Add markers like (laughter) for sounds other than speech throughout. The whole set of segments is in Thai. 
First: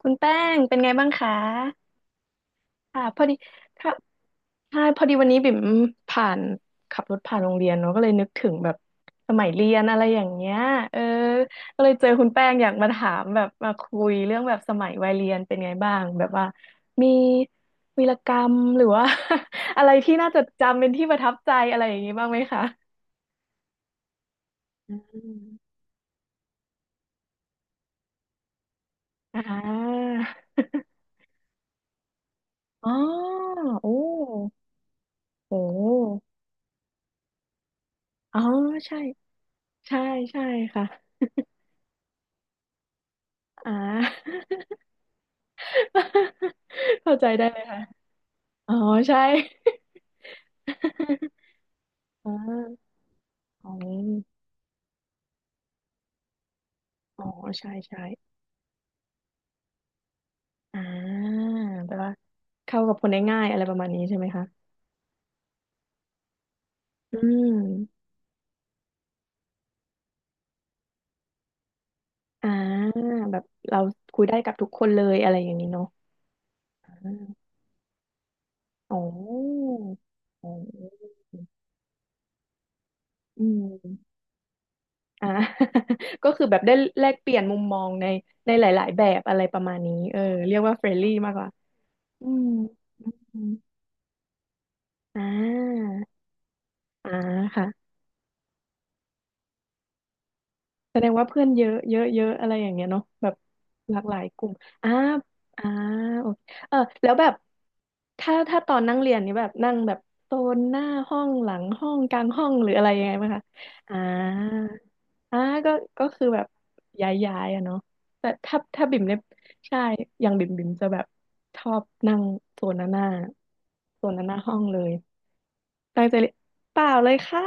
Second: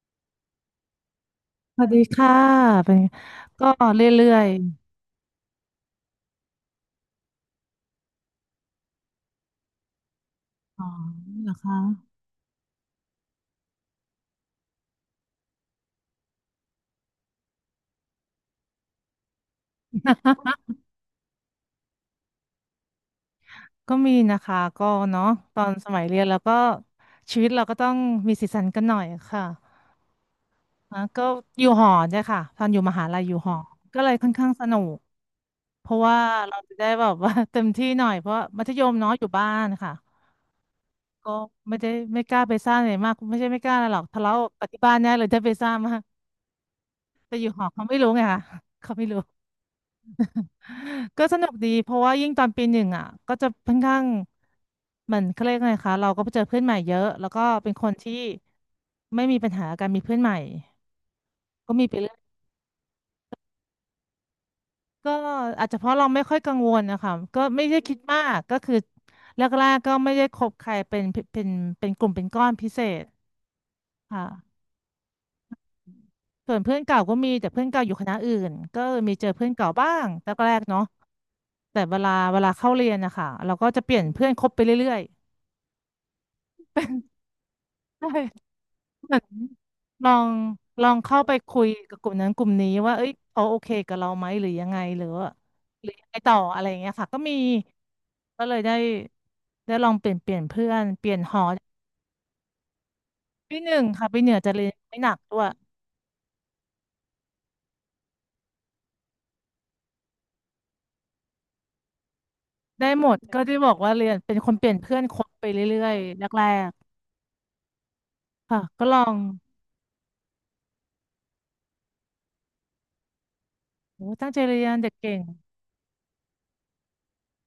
คุณแป้งเป็นไงบ้างคะสวัสดีค่ะเป็ค่ะนพอดีก็ค่ะเรื่อยใช่พอดีวันนี้บิ่มผ่านขับรถผ่านโรงเรียนเนาะก็เลยนึกถึงแบบสมัยเรียนอะไรอย่างเงี้ยๆอ๋อเออนะคะก็เลยเจอคุณแป้งอยากมาถามแบบมาคุยเรื่องแบบสมัยวัยเรียนเป็นไงบ้างแบบว่ามีวีรกรรมหรือว่า (laughs) อะไรที่น่าจดจำเป็นที่ประทับใจอะไรอย่างงี้บ้างไหมคะก็มีนะคะก็อืเนาะตอมนสมัยเรียนแล้วก็ชีวิตเราก็ต้องมีสีสันกันหน่อยอ่ค่ะานะก็อยู่หอเนี่ยค่ะตอนอยู่อ๋อมหาลัยอยู่หอโอ้ก็เลยค่อนข้างสนุกโเพราะว่าหเราจะได้แบบว่า (laughs) เต็มที่หน่อยเพอ๋ราะอมัธยมใช่เนาะอยู่บ้านค่ะใช่ใช่ค่ะ ก็ไม่ได้ไม่กล้าไปซ่าอะไรมากไม่ใช่ไม่กอ่า ล้าอะไรหรอกทะเลาะกับที่บ้านแน่เลยถ้าไปซ่ามาก (laughs) เข้าใจแต่อได้ยู่เลหยอค่ะเขาไม่รู้ไงค่ะอ๋อเขาไม่ใช่ รู้ ก็ (laughs) สนุกดีเพราะว่ายิ่อ่างตอนปีหนึ่งอ่ะก็จะขอค่อนข้างงเหมือนเขาเรียกไงคะเราก็ไปเจอเพื่อนใหม่เยอะอ๋อแล้วก็ใช่เป็นคนใช่ที่ไม่มีปัญหาการมีเพื่อนใหม่อ่าก็มีแปลไปว่าเรื่อยเข้ากับคนได้ง่ายอะไรประมาณนี้ใช่ไหมคะก็อาจจะเพราะเราไม่ค่อยกังวลนะคะอืก็ไม่ได้คิดมมากก็คือแรกๆก็ไม่ได้คบใครเป็นเป็นกลุ่มเป็นก้ออ่านพิเศษแบบเราคคุยได้กับ่ะทุกคนเลยอะไรอย่างนี้เนาะส่วนเพื่อนเก่าอ่าก็มีแต่เพื่อนเก่าอยู่คณะอื่นก็อ๋มีเจอเพื่อนอเก่าบ้างแอ๋รกๆเนาะอแต่เวลาเข้าเรียนนะคะอืเราก็จะเปลี่ยนมเพื่อนคบไปเรื่อยอ่า (laughs) ก็คือแบบได้แลกเปลี่ยนมุมมองๆ เในในหลายๆแบหมือบนอะไรประมาณนี้ลอเอองเรียกว่าลเฟรอนงลี่เข้ามาไปกกว่าคุยกับกลุ่มอืนั้นกลุ่มนี้ว่าเอ้ยเขาโอเคม กับเราไหมหรือยังไงหรืออ่ว่าหรืาอยังไงต่ออะไรอย่างเงี้ยค่ะอ่าก็มีค่ะก็เลยได้ลองเปลี่ยนเพื่อนแสดเปงลี่ยนว่าหเพื่ออนเยอะเยอะเยอะอะไรอย่างเงี้ยเนาะแบบปีหนึ่งหลากค่ะหลาปียเหนือกลุ่จะมเรียนอ่าไม่หนักด้วยอ่าโอเคเออแล้วแบบถ้าตอนนั่งเรียนนี่แบบนั่งแบบโซนหน้าห้องหลังห้องกลางห้องหรืออะได้ไรยัหงมไงดไหมก็คะที่บอกว่าอ่าเรียนเป็นคนเปลี่ยนเพื่อนคบอ่าไปก็เรื่อยก็คือๆแบแรบกย้ายอะเนาะแต่ๆถ้าค่ะถ้าก็ลบิ่อมเนี่งยใช่อย่างบิ่มจะแบบชอบนั่งโซนหน้าโซโอ้นตั้หงน้าใจห้อเรีงยเลนเด็ย กเก่ง ตั้งใจเรียนเปล่าเลยค่ะ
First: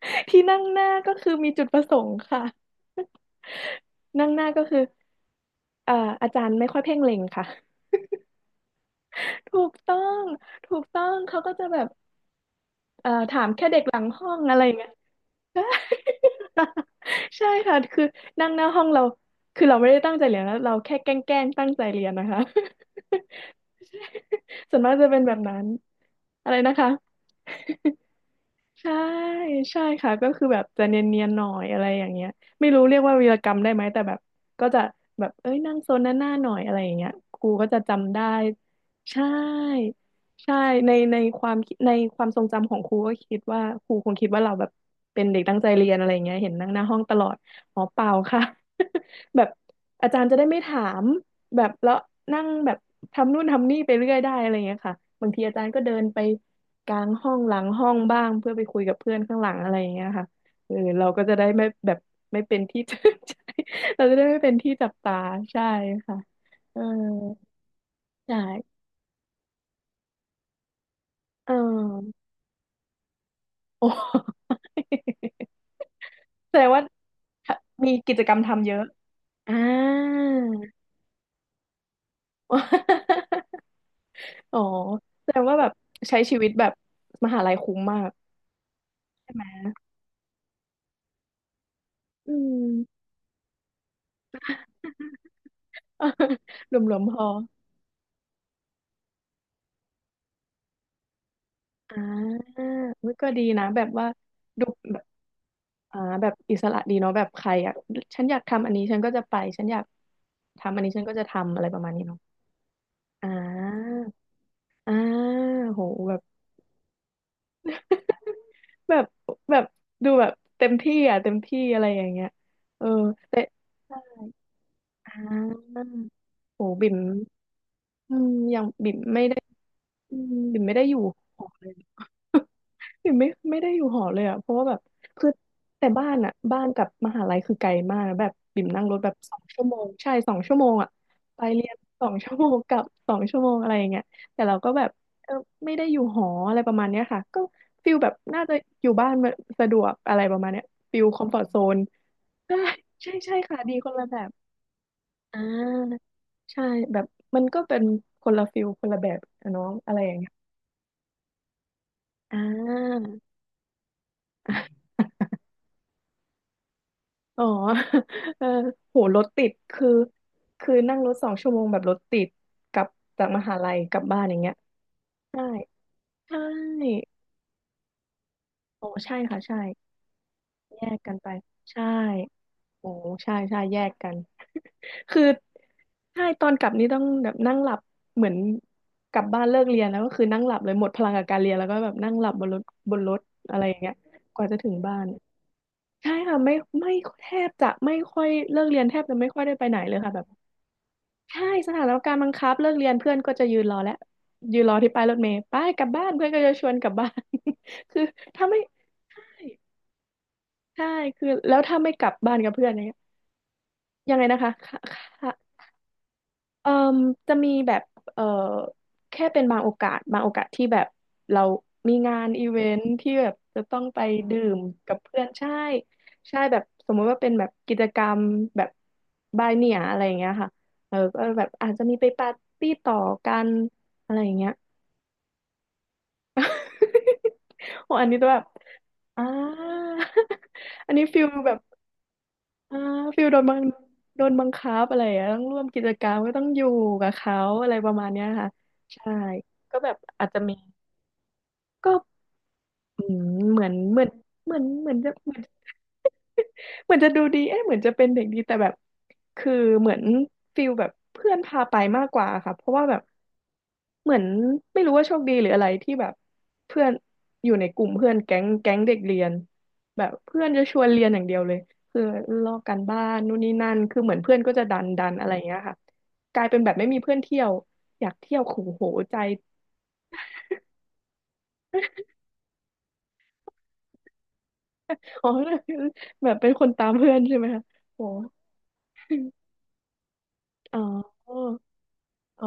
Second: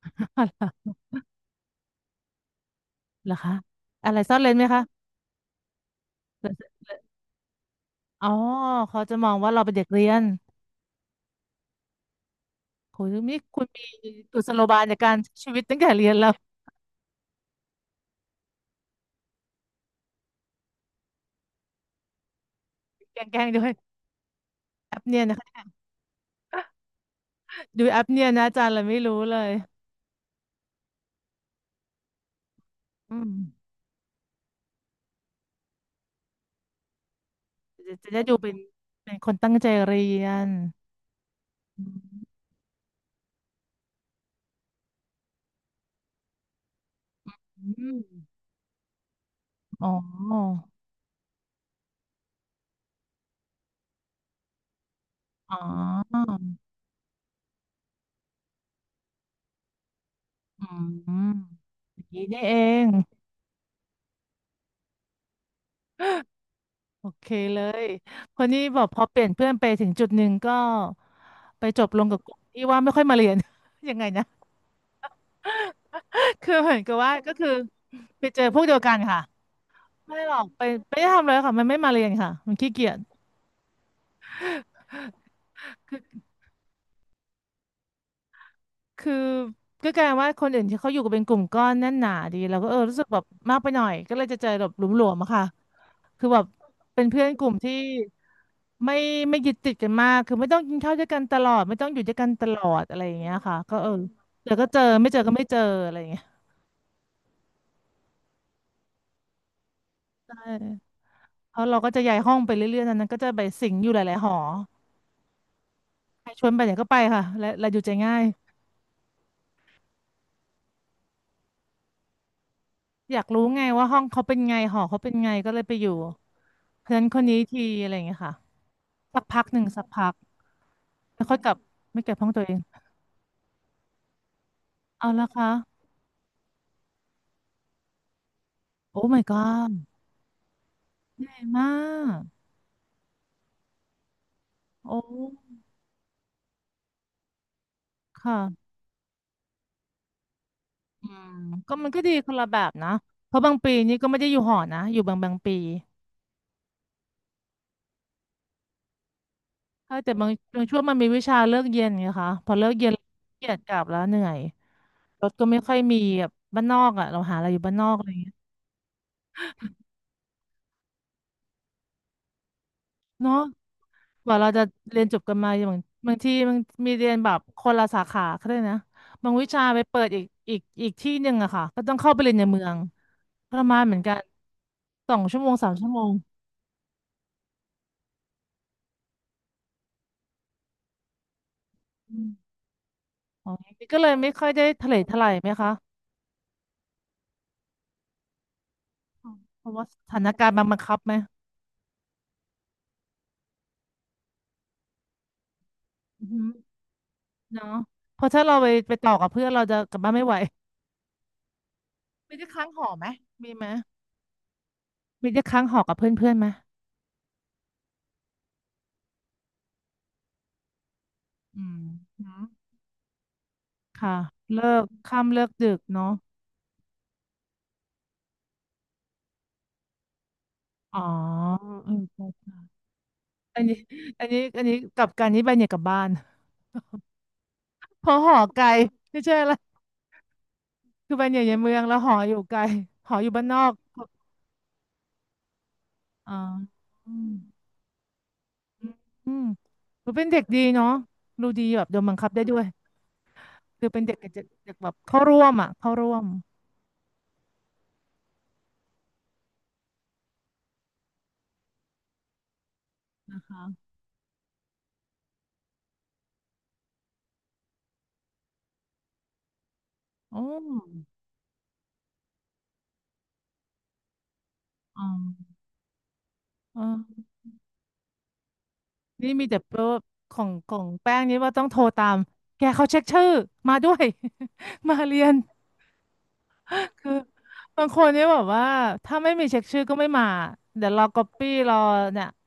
(laughs) ที่นั่งหน้า (laughs) ก็คือมีจุดประสงค์ค่ะ เหรอคะอะไร (laughs) นั่งซ่อหนน้าเร้นก็ไหมคือคะเอ่ออาจารย์ไม่ค่อยเพ่งเล็งค่ะอ๋อเขาจะมองว่าถูเราเป็กนเด็กต้อเรียงน ถูกต้องเขาก็จะแบบโหนี่ถามคุแค่ณเด็กหลังมีห้อกุงศอะไรโลอย่างบายเงี้ย ในการใช้ชีวิตตั้งแต่เรียนแล้ว (laughs) ใช่ (laughs) ใช่ค่ะคือนั่งหน้าห้องเราคือเราไม่ได้ตั้งใจเรียนนะเราแค่แกล้งๆตั้งใจเรียนนะคะ แกล้งๆด้วย (laughs) ส่วนมาแอกปจะเป็เนี่นยแบนะ บ (laughs) นั้นคะอะไรนะคะ ดูแอปเนี่ยนะอาจารย์เราใช่ไม่รู้เลยใช่ค่ะก็คือแบบจะเนียนๆหน่อยอะไรอย่างเงี้ยไม่รู้เรียกว่าอืวีมรกรรมได้ไหมแต่แบบก็จะแบบเอ้ยนั่งโซนหน้าหน้าหน่อยอะไรอย่างเงี้ยครูก็จะจะจำได้ได้ดูเป็นใช่คนตั้งใจเรียนใช่ในในความคิดอืในความทรงจำของครูก็คิดว่าครูคงคิดว่าเราแบบเป็นเด็กตั้งใจเรียนอะไรอย่างเงี้ยเห็นนั่งหน้าห้องตลอดอ๋อเปมล่าค่ะ (laughs) แบบอมอ๋อาจารย์จะได้ไม่อถามแบบแล้วนั่งแบบทำนู่นทำนี่ไปเรื่อยได้อะไรอย่างเงี้ยค่ะบางทีอาอ๋อจารย์ก็เดินไป กลางห้องหลังห้องบ้างเพื่อไปคุยกับเพื่อนข้างหลังอะไรอย่างเงี้ยค่ะอืเออเราก็มจะได้ไม่แบอบ ย่างนี้ (laughs) ไม่นี่เอเป็นที่ ง (laughs) จับใจเราจะได้ไม่เป็นที่จับตาใช่ค่ะเออโอเคเลยคนนี้ใช่บอกพอเปลี่ยนเพื่อนไปถึงจุดหนึ่งก็เอไปจบลงอ กับกลุ่มที่ว่าไม่ค่อยมาเรียน (laughs) โอ้ (laughs) ยังไงนะ (laughs) (laughs) คืแสอดงเหมือว่านกับว่าก็คือมีกิจไปกรรเจมอพวกทำเยเดียอะวกันค่ะ อ่า ไม่หรอกไปไม่ได้ทำเลยค่ะมันไม่มาเรียนค่ะมันขี้เกียจ (laughs) อ๋อแสดงว่าแบบคืใช้อชีวิตแบบมหาลัยคุ้มมากคือใช่ไหมก็กลายว่าคนอื่นที่เขาอยู่กันเป็นกลุ่มก้อนแน่นหนาอืดีเราก็ม เออรู้สึกแบบมากไปหน่อยก็เลยจะเจอแบบหลวมๆอะค่ะคือแบ (laughs) บรวมเป็นๆพเพื่อ อนกลุ่มที่ไม่ไม่ยึดติดกันมากคือไม่ต้องกินข้าวด้วยกันตลอดไม่ต้องอ่อยู่ด้วยกันตาลอดอะไรอุ๊อยย่างก็เงี้ยดีค่ะนะก็แบเอบอว่าเจอดูก็เจอแบบไม่เจอก็ไม่เจออะไรอ่าอย่างเงี้ยแบบอิสระดีเนาะแบบใครอ่ะฉันอยากทำอันนี้ฉันก็จะไปฉันอยากใช่ทำอันนี้ฉันก็จะทำเพอะไรราะปเราระก็มาณจะนี้ย้าเนาะยห้องไปเรื่อยๆนั้นๆก็อ่จะไปสิงอยู่หาลายๆหออ่าโหแบบ ใครชวนไปไหนก็ไปค่ะและอยู่ใจง่าย (laughs) แบบแบบดูแบบเต็มที่อ่ะเต็มที่อะไรอย่างเงี้ยเอออยากแต่รู้ไงว่าห้องเขาเป็นไงหอเขาอ่เป็นไงาก็เลยไปอยู่โหบิ่มเพื่อนคนนี้ทีอะไรอย่างอืเงี้ยมค่ะยังบิ่มสัไม่กได้พักหนึ่งสักพัอืกมบิ่มไม่ได้อยู่แล้วค่อหยอกลับเลย ไม่เก็บห้องตัวเองอยู่ไม่ได้อยู่หอเลยอ่ะเพราะว่าแบบเอาคืละอคะแต่บ้านอ่ะบ้านกับมหาลัยคือไกลมากนะแบบบิ่มนั่งรถโอ้ แบบ my สองชั่ว god โมงใช่สองชั่วโมงอ่ะใหญ่ไปเรีมายนสองกชั่วโมงกลับสองชั่วโมงอะไรอย่างเงี้ยแต่เราก็แบบโอ้เออไม่ได้อยู่หออะไรประมาณเนี้ยค่ะก็ฟิลแบบน่าจะค่ะอยู่บ้านมนสะดวกอะไรประมาณเนี้ยฟิลอืคอมมฟอร์ z โซก็นมันก็ดีคนละใช่แบบนะใช่เพใช่ราะบางค่ะปีดีคนนี่ละก็แบไม่ได้บอยู่หอนะอยู่บางบางอ่ปีาใช่แบบมันก็เป็นคนละฟิลคนละแบบอะเนองเออะอไรอแต่ย่างบาเงี้งยบางช่วงมันมีวิชาเลิกเย็นไงคะอ่พอเลิกเย็นา เกียดกลับแล้วเหนื่อยรถก็ไม่ค่อยมีแบบบ้านนอกอ่ะเราหาอ๋อะอ ไรอยู่บ้านนอกอะไรอย่างเงี้ย (laughs) เออโห รถติดคือคือนั่งรถสองชั่วโมงแบบรถติดกลับจากเนาะ มหาลัยกลับบ้านกอว่าย่างเราเงี้ยจะเรียนจบกันใช่มาอย่างบางทีใช่มันมีเรียนแบบคนละสาขาก็ได้นะโอ้ใช่บางค่ะวิใช่ชาไปเปิดอีกอีกแยอีกกที่กันหไปนึ่งอะค่ะก็ใช่ต้องเข้าไปเรียนในเมืองโอ้ใช่ทใช่ระแยมานกเหมือนกักันนสอคืงอชั่วโมงสามชั่วโมงใช่ตอนกลับนี่ต้องแบบนั่งหลับเหมือนกลับบ้านเลิกเรียนแล้วก็คือนั่งหลับเลยหมดพลังกับการเรียนแล้วก็แบบอนั่งหลับมบนรถบนรถอ๋ออะไรออย่าย่างงนี้เงี้ยก็เลยไม่กค่ว่าอยจะได้ถึงทะบ้าเลนทลายไหมคะใช่ค่ะไม่แทบจะไม่ค่อยเลิกเรียนแทบจะไม่อ๋อค่อยได้ไปเพไหราะนว่าเลสยค่ะแบถาบ นการณ์มันบังคับไหมใช่สถานการณ์บังคับเลิกเรียนเพื่อนก็จะยืนรอแล้วยืนรอที่ป้ายรถเมล์ไปายกลับบ้านเพื่อืออนก็หือจะชวนกลับบ้าน เนาะ (laughs) คือเพราะถ้าถ้าเราไม่ไปใช่ไปต่อกับเพื่อนเราจะกลับบ้านไม่ไหวใช่คือแล้วถ้าไม่กลับบ้ามีนกัที่บเพื่ค้าองนอหย่างอเงี้ยไหมมีไหมยังไงนะคะคมีได้่ะ ค้างหอกับเพื่อนเพื่อนไหมเอ่อจะมีแบบเอ่อแค่เป็นบางโอกาสบางโอกาสที่แบบเราอืมมีงาอืนมอีเวนท์ที่แบบจะต้องไปค่ะดื่มเลิกกับเพื่อนค่ำเลิใช่กดึกเนาะ ใช่แบบสมมุติว่าเป็นแบบกิจกรรมแบบบายเนียอะไรอย่างเงี้ยค่ะเอออ๋อก็แบบอาจจะเออมีไปปาร์ใช่ตี้ต่อกันอันนี้อะไรอัอนย่างนี้เงี้ย อันนี้กลับกันนี้ไปเนี่ยกลับบ้าน (laughs) (laughs) โอ้เพอันนี้ราะหแบอบไกลไม่อ่า ใช่ละ (laughs) อันนี้คือฟิไปลเนี่ยอแบยู่บ ในเมืองแล้วหออยู่ไกลอ่าหอฟิอลยู่บ้านนอกโดนบังคับอะไรอย่างเงี้ยต้องร่วมกิจกรรมก็อ๋อต้องอยู่กับอืมเขาอะไรประมาณเนี้ยค่ะอืมใช่อืมก็แบบหนูเป็อานจจะเด็กมีดีเนาะรู้ดีแบบก็ โดนบังคับได้ด้วยอืมเหมือนคือเหเป็มืนอนเด็กเด็กเหมือนเด็กเหแบมือบนจะเข้าเหมือน ร่วมอ่ะเข้าร่วม (laughs) เหมือนจะดูดีเอ๊ะเหมือนจะเป็นเด็กดีแต่แบบคือเหมือนฟิลแบบเพื่อนพาไปมากกว่าค่ะเพราะว่าแบบนะคะเหมือนไม่รู้ว่าโชคดีหรืออะไรที่แบบเพื่อนอยู่ในกลุ่มเพื่อนแก๊งแก๊งเด็กเรียนแบบเพื่อโอ้นจะชวนเรียนอย่างเดียวเลยคือลอกกันบ้านนู่นนี่นั่นคือเหมือนเพื่อนก็จะดันอ๋อดันอะไรอย่างเงี้ยค่ะกลายเป็นแบบอ๋ไม่มีเพื่อนอเที่ยวอยากเที่ยวขู่โหใจนี่มีแต่เว่าของแป้งนี้ว่าต้องโทรตาม แกเขาเช็คชื่อมาด้วย (laughs) มาเรีอ๋ยอ น (laughs) แบบเป็นคนตามคืเพื่ออนใช่ไหมคะบางคโอ้ นเนี่ยแบบว่าถ้าไม่มีเช็คชื่อก็ไม่มาอ๋เดี๋ยวรออก๊อปปี้รอเนี่ยอ๋อ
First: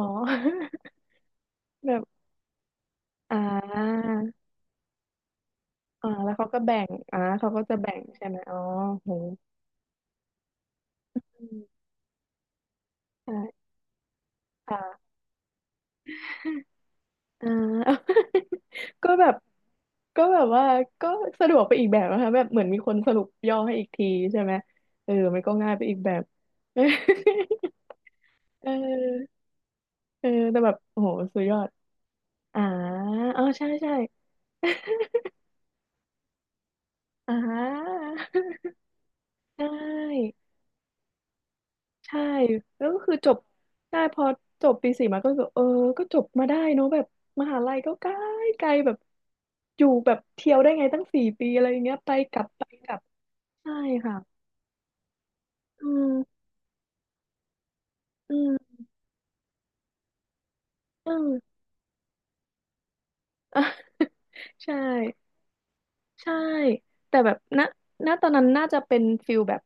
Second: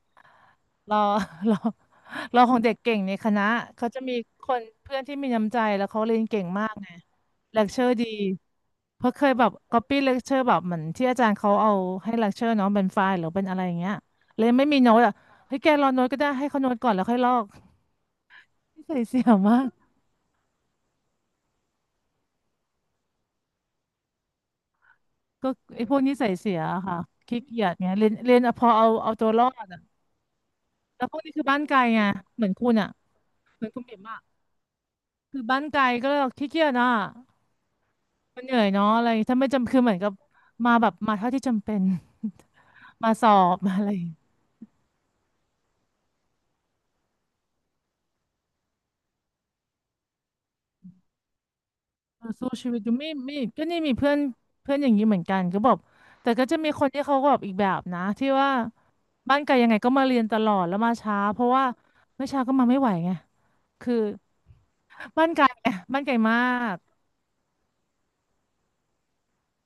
รอ (laughs) รอ (laughs) แบบรอของเด็กเก่งในคอ่ณะเขาจะามีคนเพื่อนที่มีน้ำใจแล้วเขาอ่าเรียนแล้วเก่เขางก็มากแบ่ไงงอ่าเขาเลก็คจะเชอแบ่ร์งดีใช่ไหมอ๋อเพโหราะเคยแบบก๊อปปี้เลคเชอร์แบบเหมือนที่อาจารย์อืเขาเอามให้เลคเชอร์น้องเป็นไฟล์หรือเป็นอะใช่ไรอย่างเงี้ยเลยไม่มีโน้ตค่ะอ่ะเฮ้ยแกรอโน้ตก็ได้ให้เขาโน้ตก่อนแล้วค่อยลออก่า นิ (laughs) สัยก็เสีแบยบมากก็แบบว่าก็สะดวกไปอีกแบบนะคะแบบเหมือนมีคนสรุปย่อให้อีกทีใช่ไหมเออมันก็ก็ง่ายไปไอ้พอีวกกแบนิบ สัยเสียอะค่ะขี้เกียจเนี่ยเรียนเรียนเอา (laughs) พเอออเอาเอาตัวรอด เออแต่แบบโอ้แล้วโหพวกนี้สุคืดอยบ้าอนดไกลไงเหมือนอ่าคุณอ่ะอ๋อเหมืใช่อนคุณใช่เบ่มอ่ะคือบ้านไกลก็เลยแบบขี้เกียจอ่ะอ่า มันเหนื่อย (laughs) เนาะอะไรถ้าไม่ใชจำคือเหมือนกับ่ มาแบบมาเท่าที่จำเป็น ใช่แล้วก็ (laughs) มาคือสจอบบมาอะไรได้พอจบปีสี่มาก็รู้สึกเออก็จบมาได้เนอะแบบมหาลัยก็ไกลไกลแบบอยู่แบบเที่ยวได้ไงตั้ง4 ปีอะไรอย่างเงี้ยไปเออกลับสู้ไปชีวิตอกยู่ลับไม่ก็ใช่นี่มีเพื่อค่ะนเพื่อนอย่างนี้เหมือนกันก็บอกอืมแต่ก็จะมีคนที่เขาก็แบบอีกแบบนะที่อืว่ามบ้านไกลยังไงก็มาเรียนตลอดแล้วมาอืช้าม เพ (laughs) ราะว่าไม่ช้าก็มาไม่ไหวไงอ่ะ (laughs) คือใช่ บ้านไกลไงบ้านไกลใช่มากแต่แบบณณตอนนั้นน่าจะเป็นฟิลแบบ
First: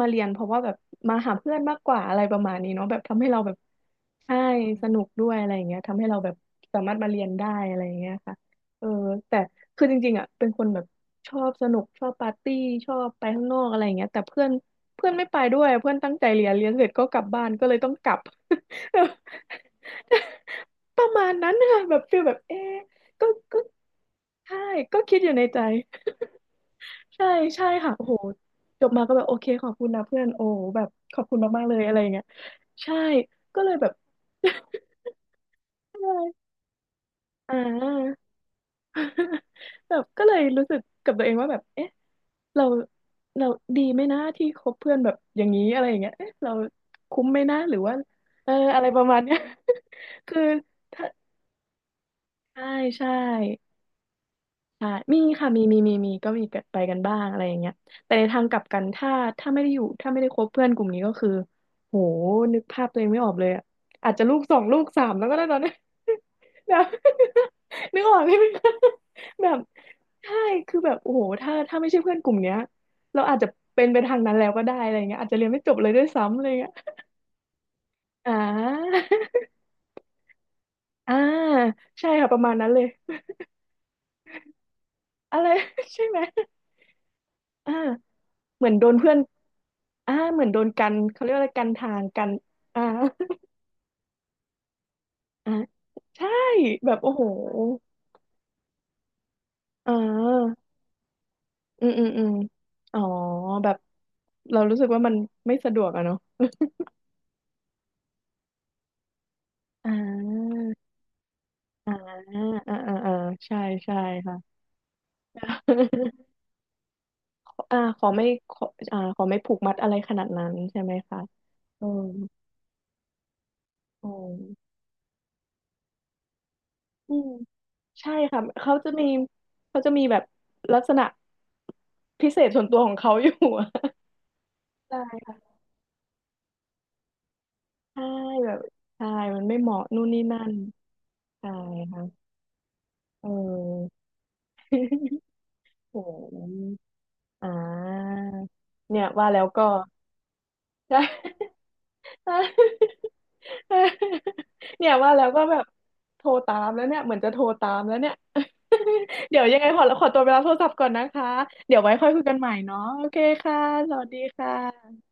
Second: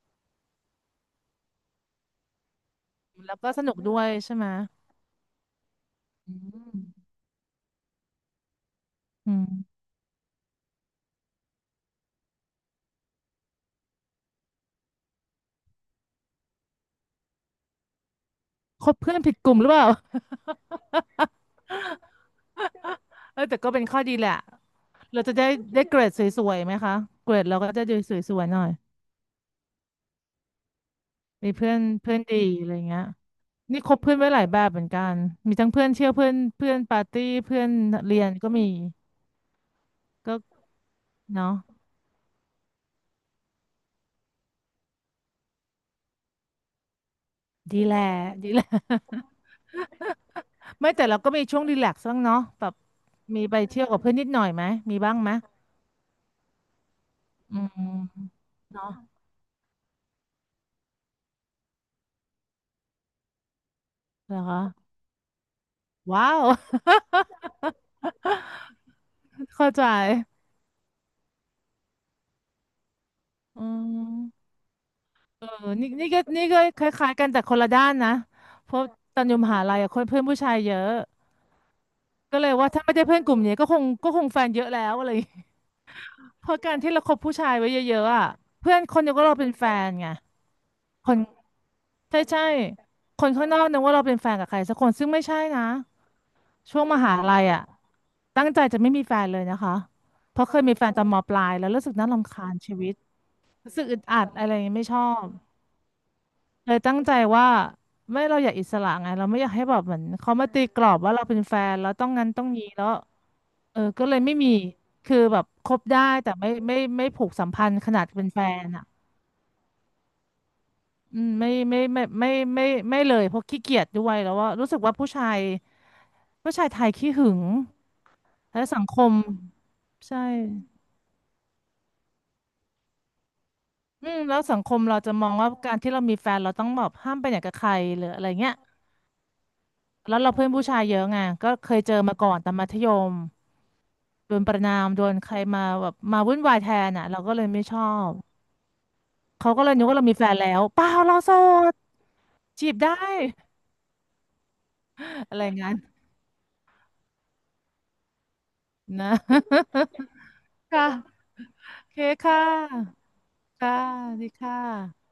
มาเรียนเพราะว่าแบบมาหาเพื่อนมากกว่าอะไรประมาณนี้เนาะแบบทำให้แล้วเราก็แบบสนุกด้วยใช่ใช่ไหมสนุกด้วยอะไรอย่างเงี้ยทำให้เราแบอืบสามารถมมาเรียนได้อะไรอย่างเงี้ยค่ะเอออืแต่คืมอจริงๆอ่ะเป็นคนแบบชอบสนุกชอบปาร์ตี้ชอบไปข้างนอกอะไรอย่างเงี้ยแต่เพื่อนเพื่อนไม่ไปด้วยเพื่อนตั้งใจเรียนเรียนเสร็จก็กลับบ้านก็เลยต้องกลับ คบเพื่อนผิดกลุ่มหรือเปล่า (laughs) ประมาณนั้นค่ะแบบฟีลแบบเอ๊ะ ก็เออแต่ก็ก็เป็นข้อดีแหละใช่ก็คิดเราอยู่จะในได้ใจ ได้เกรดส (laughs) วยๆไหมคะใช่เกรดเราใช่ก็จะค่ะดูโอ้สโหวยๆหน่อยจบมาก็แบบโอเคขอบคุณนะเพื่อนโอ้แบบขอบคุณมีมากๆเพื่เลอนยอะไรอย่างเพื่อนเงี้ยดีอะไรใช่เงี้ยก็เลยนี่แบคบ บเพื่อนไว้หลายแบบเหมือนกันมีทั้งเพื่อ (laughs) นเที่ใช่ยวเพื่อนเพื่อนปาร์ตี้อ่เพื่อนา เรียนก็มี (laughs) แบบก็เลก็ยรู้สึกกับตัวเองว่าเนาะแบบเอ๊ะเราเราดีไหมนะที่คบเพื่อนแบบอย่างนี้อะไรอย่างเงี้ยเอ๊ะเราคุ้มไหมนะหรืดีอแหว่าละดีเออแหละ อะไรประ (laughs) มาณเนี้ย (laughs) คือไม่ถ้าแต่เราก็มีช่วงรีแลกซ์บ้างเนาะใช่แบบใช่ มีไปเที่ยวกับเพื่อนนิดหน่อยไหมใช่มีบ้างมีไหมค่ะมีก็มีไปกันบ้างอะไรอย่าอืงเงี้ยแต่ในมทางกลับกันเนาะถ้าไม่ได้อยู่ถ้าไม่ได้คบเพื่อนกลุ่มนี้ก็คือโหนึกภาพตัวเองไม่ออกเลยอะอาจจะลูเหรอกสอคะงลูกสามแล้วก็ได้ตอนนี้ ว้าว (laughs) (laughs) แบบ (laughs) นึกออกไหมคะแบบเข้าใจใช่คือแบบโอ้โหถ้าไม่ใช่เพื่อนกลุ่มเนี้ยเราอาจจะอืเป็นไปทางนั้นแล้ม วก็ได้อะไรเงี้ยอาจจะเอเรีอยนไม่จบเลนี่ยด้วนี่ยก็ซ้ำอะนี่ไรก็เงี้ยคล้ายๆกันแต่คนละด้านนะอ่เพราะา ตอนอยู่มหาลัยอะคนเพื่อนผู้ชายเยอะ (laughs) อ่าใช่ค่ะปก็ระเลมายณนั้ว่านเลถ้ายไม่ได้เพื่อนกลุ่มนี้ก็คงแฟนเยอะแล้วอะไรอย่างอะเงี้ย ไร (laughs) ใช่ไหม (laughs) เพราะการที่เราคบผู้ชายไว้อ่าเยอะๆอะเหมือเพื่นอนโดคนนเดีเพื่ยอวน ก็เราเป็นแฟนไงอ่าเหมือนโดนกันคนเขาเรียกว่าอะไรกันทางใช่กันใช่อ่าคนข้างนอกนึกว่าเราเป็นแฟนกับใครสักคนซึ่งไม่ใช่อ่านะใช่ช่วงแบมบโอ้หาโหลัยอะตั้งใจจะไม่มีแฟนเลยนะคะอ่เพราะเคายมีแฟนตอนมปลายแล้วรู้อืสึมกอืน่ามอืมรำคาญชีวิตอ๋อแบรู้บสึกอึดอัดอะไรอเราย่างเงี้ยรู้สึไม่กชว่าอมันบ ไม่สะดวกอะเนาะ เลยตั้ (laughs) งใจว่าไม่เราอยากอิสระไงเราไม่อยากให้แบบอ่เหมือนเขามาา ตีกรอบว่าเราเป็นแฟน (laughs) แล้อ่าวต้องงั้นต้องนี้อ่าแล้วอ่าอ่าใช่เออใช่ก็เลยไม่ค่ะ มีคือแบบค (laughs) บได้แต่ไม่ผูกสัมพันอ่าธ์ขขนาดอไม่เป็นแฟขอนอ่ะอ่าขอไม่ผูกมัดอะไรขนาดนั้นใช่ไหมอืคะมเออไม่ไม่ไม่เลยเพราะขี้เกียจด้เอวยแล้วว่าอรู้สึกว่าผู้ชายไทยขี้อืมหึงใช่ค่ะและเขาสังจะคมีมเขาจะมีแบใช่บลักษณะพิเศษส่วนตัวของเขาอยู่อะ (laughs) อืมแล้วสังคมเราใช่ จะมองว่าการที่เรามีแฟนเราต้องแบบห้ามไปไหนกับใครหใช่รืออะไรเงี้แบยบใช่มันไม่เหมาะนู่นแล้วนี่เรานั่เพื่อนนผู้ชายเยอะไงก็ใช่เคยเจอค่ะมาก่อนตอนมัธยม เออ โดนประณามโดน (laughs) ใครมาแบบโอ้โมาวุ่หนวายแทนอ่ะเราก็เลอ่ยไม่ชอบาเนี่ยว่าแล้วเขาก็ก็ เลยนึกว่าเรามีแฟนแล้วเป (laughs) ล่าใช่ เราโสดจีบได้ (laughs) เนี่ยว่าแล้ว (laughs) อะก็ไรแบบงั้นโทรตามแล้วเนี่ยเหมือนจะโทรตามแล้วเนี่ย นะ (laughs) เดี๋ยวยังไงขอตัวไปรับโทรศัพ (laughs) ท์ก่อค่ะนนะคะเดี๋ยวโอไว้เคค่อยคุยกัค่นใหม่เนาะะโอเคค่ะค่ะสวัสสวัดีสดีค่ค่ะะ